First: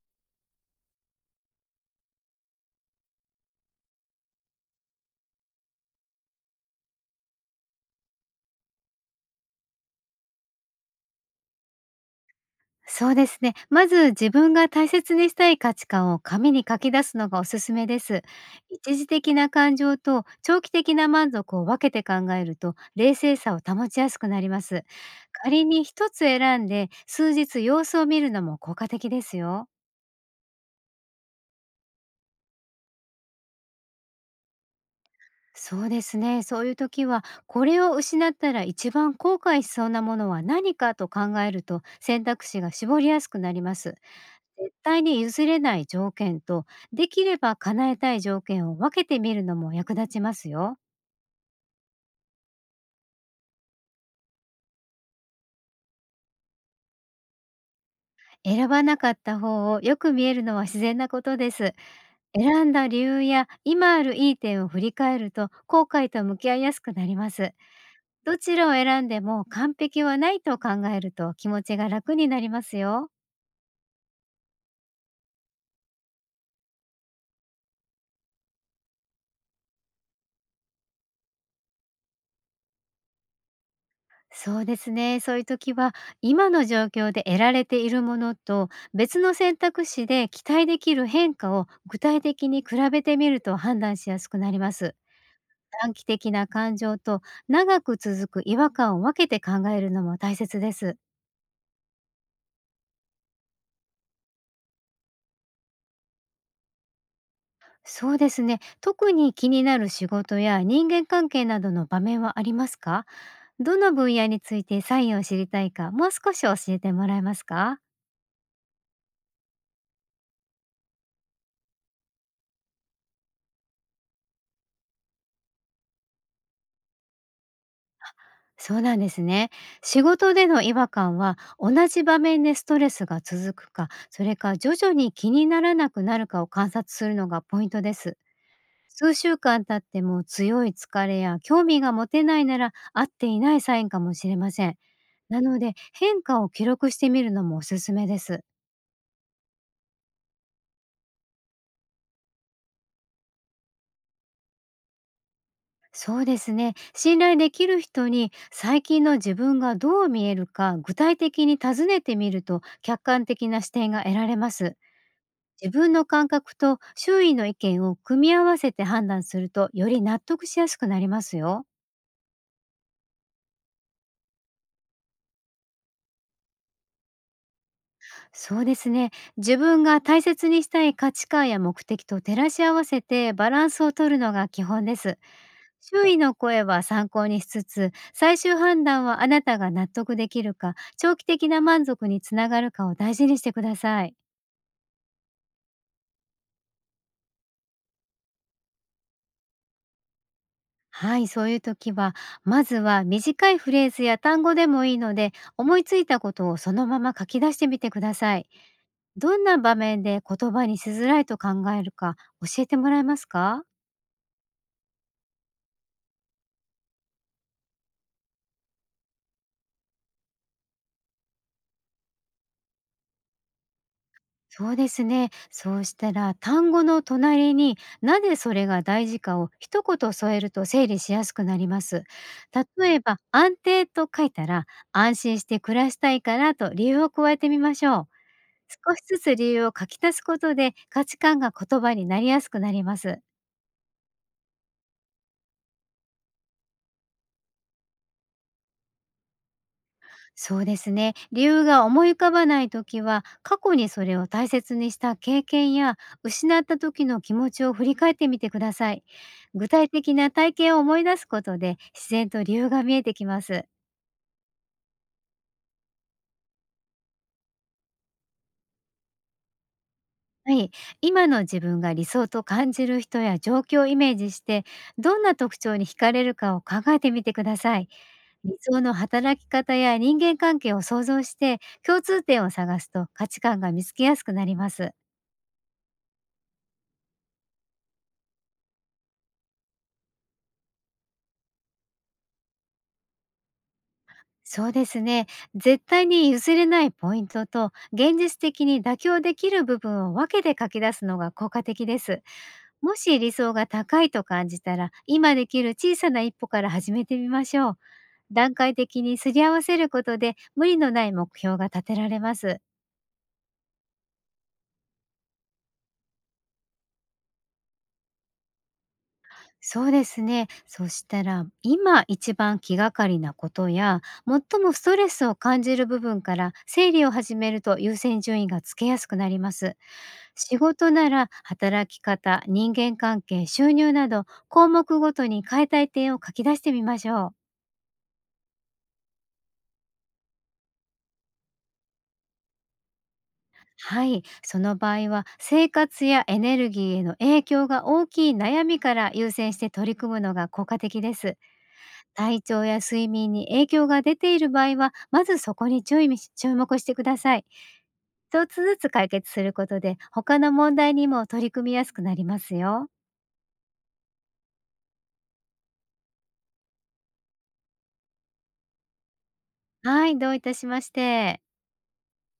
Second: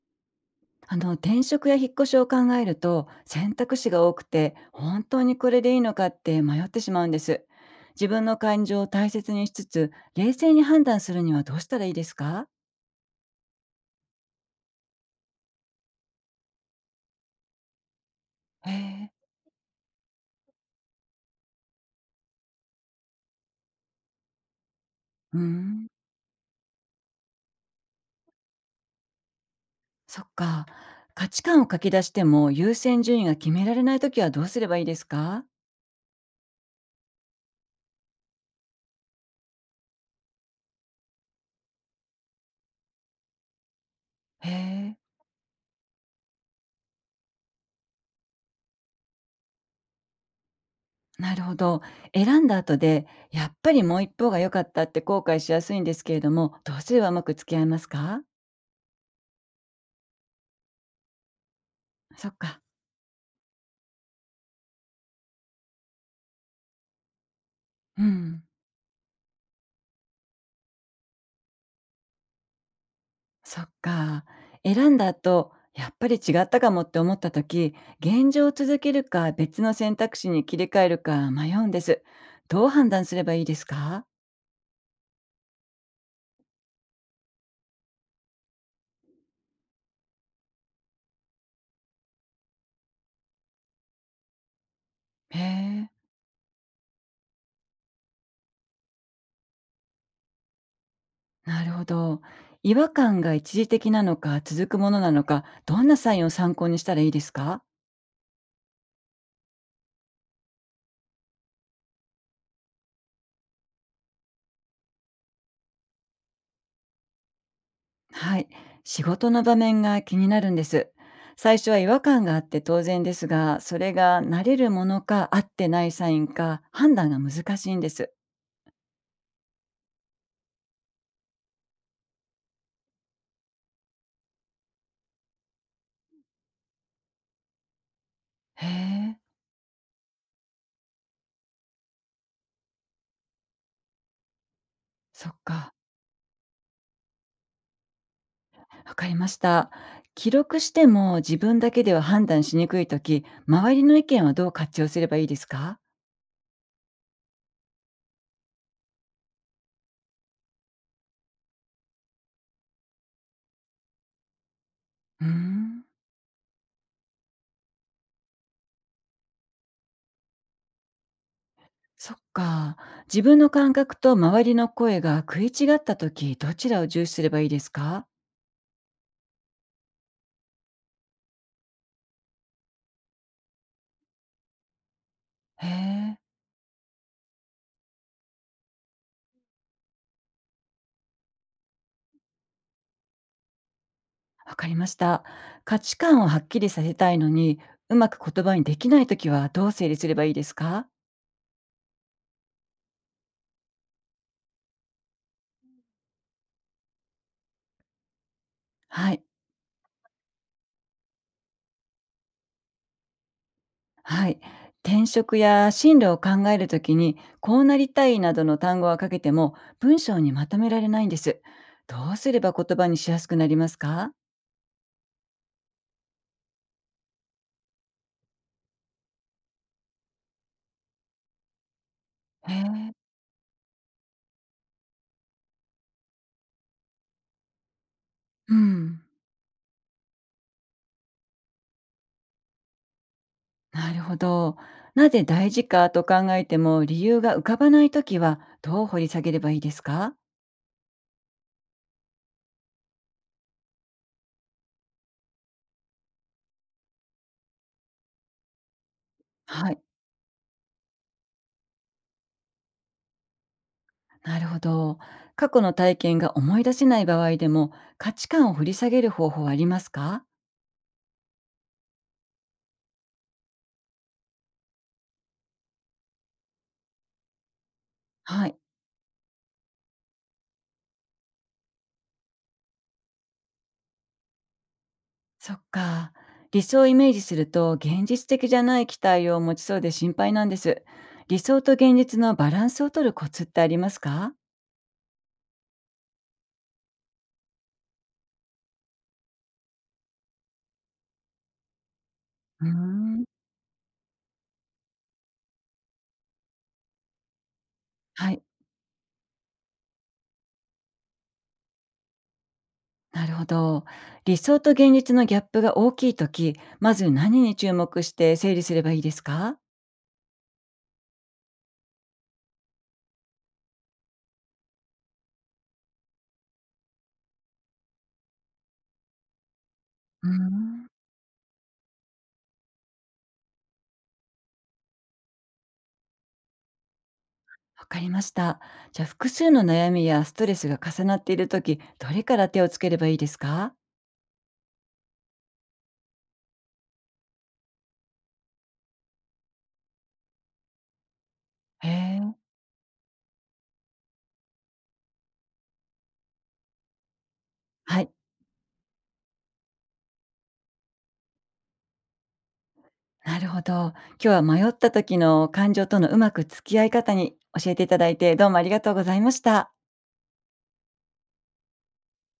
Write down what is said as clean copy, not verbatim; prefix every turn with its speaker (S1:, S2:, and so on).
S1: 転職や引っ越しを考えると選択肢が多くて本当にこれでいいのかって迷ってしまうんです。自分の感情を大切にしつつ、冷静に判断するにはどうしたらいいですか？
S2: そうですね。まず自分が大切にしたい価値観を紙に書き出すのがおすすめです。
S1: へ
S2: 一時
S1: え。
S2: 的な感情と長期的な満足を分けて考えると冷静さを保ちやすくなります。
S1: うー
S2: 仮に
S1: ん。
S2: 一つ選んで数日様子を見るのも効果的ですよ。
S1: そっか。価値観を書き出しても優先順位が決められない時はどうすればいいですか？
S2: そうですね。そういう時はこれを失ったら一番後悔しそうなものは何かと考えると選択肢が絞りやすくなります。
S1: へ
S2: 絶
S1: え。
S2: 対に譲れない条件と、できれば叶えたい条件を分けてみるのも役立ちますよ。
S1: なるほど。選んだ後でやっぱりもう一方が良かったって後悔しやすいんですけれども、どうすればうまく付き合えますか？
S2: 選ばなかった方をよく見えるのは自然なことです。
S1: そっか。
S2: 選んだ理由や今あるいい点を振り返ると、後悔と向き合いやすくなります。
S1: う
S2: ど
S1: ん。
S2: ちらを選んでも完璧はないと考えると気持ちが楽になりますよ。
S1: そっか。選んだ後、やっぱり違ったかもって思った時、現状を続けるか別の選択肢に切り替えるか迷うんです。どう判断すればいいですか？
S2: そうですね。そういう時は、今の状況で得られているものと、別の選択肢で期待できる変化を具体的に比べてみると判断しやすくなります。
S1: へえ、
S2: 短期的な感情と長く続く違和感を分けて考えるのも大切です。
S1: なるほど。違和感が一時的なのか続くものなのか、どんなサインを参考にしたらいいですか？
S2: そうですね。特に気になる仕事や人間関係などの場面はありますか？どの分野についてサインを知りたいか、もう少し教えてもらえますか？
S1: はい。仕事の場面が気になるんです。最初は違和感があって当然ですが、それが慣れるものか合ってないサインか判断が難しいんです。
S2: そうなんですね。仕事での違和感は同じ場面でストレスが続くか、それか徐々に気にならなくなるかを観察するのがポイントです。
S1: へ
S2: 数
S1: え、
S2: 週間経っても強い疲れや興味が持てないなら、合っていないサインかもしれません。
S1: そっ
S2: なの
S1: か。
S2: で、変化を記録してみるのもおすすめです。
S1: わかりました。記録しても自分だけでは判断しにくいとき、周りの意見はどう活用すればいいですか？
S2: そうですね。信頼できる人に最近の自分がどう見えるか具体的に尋ねてみると、客観的な視点が得られます。
S1: うー
S2: 自
S1: ん、
S2: 分の感覚と周囲の意見を組み合わせて判断すると、より納得しやすくなりますよ。
S1: そっか。自分の感覚と周りの声が食い違ったとき、どちらを重視すればいいですか？
S2: そうですね。自分が大切にしたい価値観や目的と照らし合わせてバランスを取るのが基本です。
S1: へ
S2: 周囲
S1: え、
S2: の声は参考にしつつ、最終判断はあなたが納得できるか、長期的な満足につながるかを大事にしてください。
S1: わかりました。価値観をはっきりさせたいのに、うまく言葉にできないときはどう整理すればいいですか？
S2: はい、そういう時は、まずは短いフレーズや単語でもいいので、思いついたことをそのまま書き出してみてください。
S1: はい。
S2: どんな場面で言葉にしづらいと考えるか、教えてもらえますか？
S1: はい。転職や進路を考えるときに、こうなりたいなどの単語はかけても、文章にまとめられないんです。どうすれば言葉にしやすくなりますか？
S2: そうですね。そうしたら、単語の隣になぜそれが大事かを一言添えると整理しやすくなります。
S1: へえ、
S2: 例えば安定と書いたら、安心して暮らしたいからと理由を加えてみましょう。
S1: う
S2: 少
S1: ん。
S2: しずつ理由を書き足すことで、価値観が言葉になりやすくなります。
S1: なるほど。なぜ大事かと考えても理由が浮かばないときはどう掘り下げればいいですか？
S2: そうですね。理由が思い浮かばないときは、過去にそれを大切にした経験や、失った時の気持ちを振り返ってみてください。具
S1: はい。
S2: 体的な体験を思い出すことで、自然と理由が見えてきます。
S1: なるほど。過去の体験が思い出せない場合でも価値観を掘り下げる方法はありますか？
S2: はい。今の自分が理想と感じる人や状況をイメージして、どんな特徴に惹かれるかを考えてみてください。
S1: は
S2: 理
S1: い。
S2: 想の働き方や人間関係を想像して、共通点を探すと価値観が見つけやすくなります。
S1: そっか。理想をイメージすると現実的じゃない期待を持ちそうで心配なんです。理想と現実のバランスを取るコツってありますか？
S2: そうですね。絶対に譲れないポイントと現実的に妥協できる部分を分けて書き出すのが効果的です。
S1: うー
S2: もし
S1: ん。
S2: 理想が高いと感じたら、今できる小さな一歩から始めてみましょう。
S1: はい、
S2: 段階的にすり合わせることで、無理のない目標が立てられます。
S1: なるほど。理想と現実のギャップが大きいとき、まず何に注目して整理すればいいですか？
S2: そうですね。そしたら、今一番気がかりなことや、最もストレスを感じる部分から整理を始めると優先順位がつけやすくなります。
S1: うー
S2: 仕事
S1: ん。
S2: なら働き方、人間関係、収入など項目ごとに変えたい点を書き出してみましょう。
S1: わかりました。じゃあ複数の悩みやストレスが重なっているとき、どれから手をつければいいですか？
S2: はい、その場合は生活やエネルギーへの影響が大きい悩みから優先して取り組むのが効果的です。
S1: へえ。
S2: 体調や睡眠に影響が出ている場合は、まずそこに注意し注目してください。
S1: はい。
S2: 一つずつ解決することで、他の問題にも取り組みやすくなりますよ。
S1: なるほど。今日は迷った時の感情とのうまく付き合い方に教えていただいて、どうもありがとうございました。
S2: はい、どういたしまして。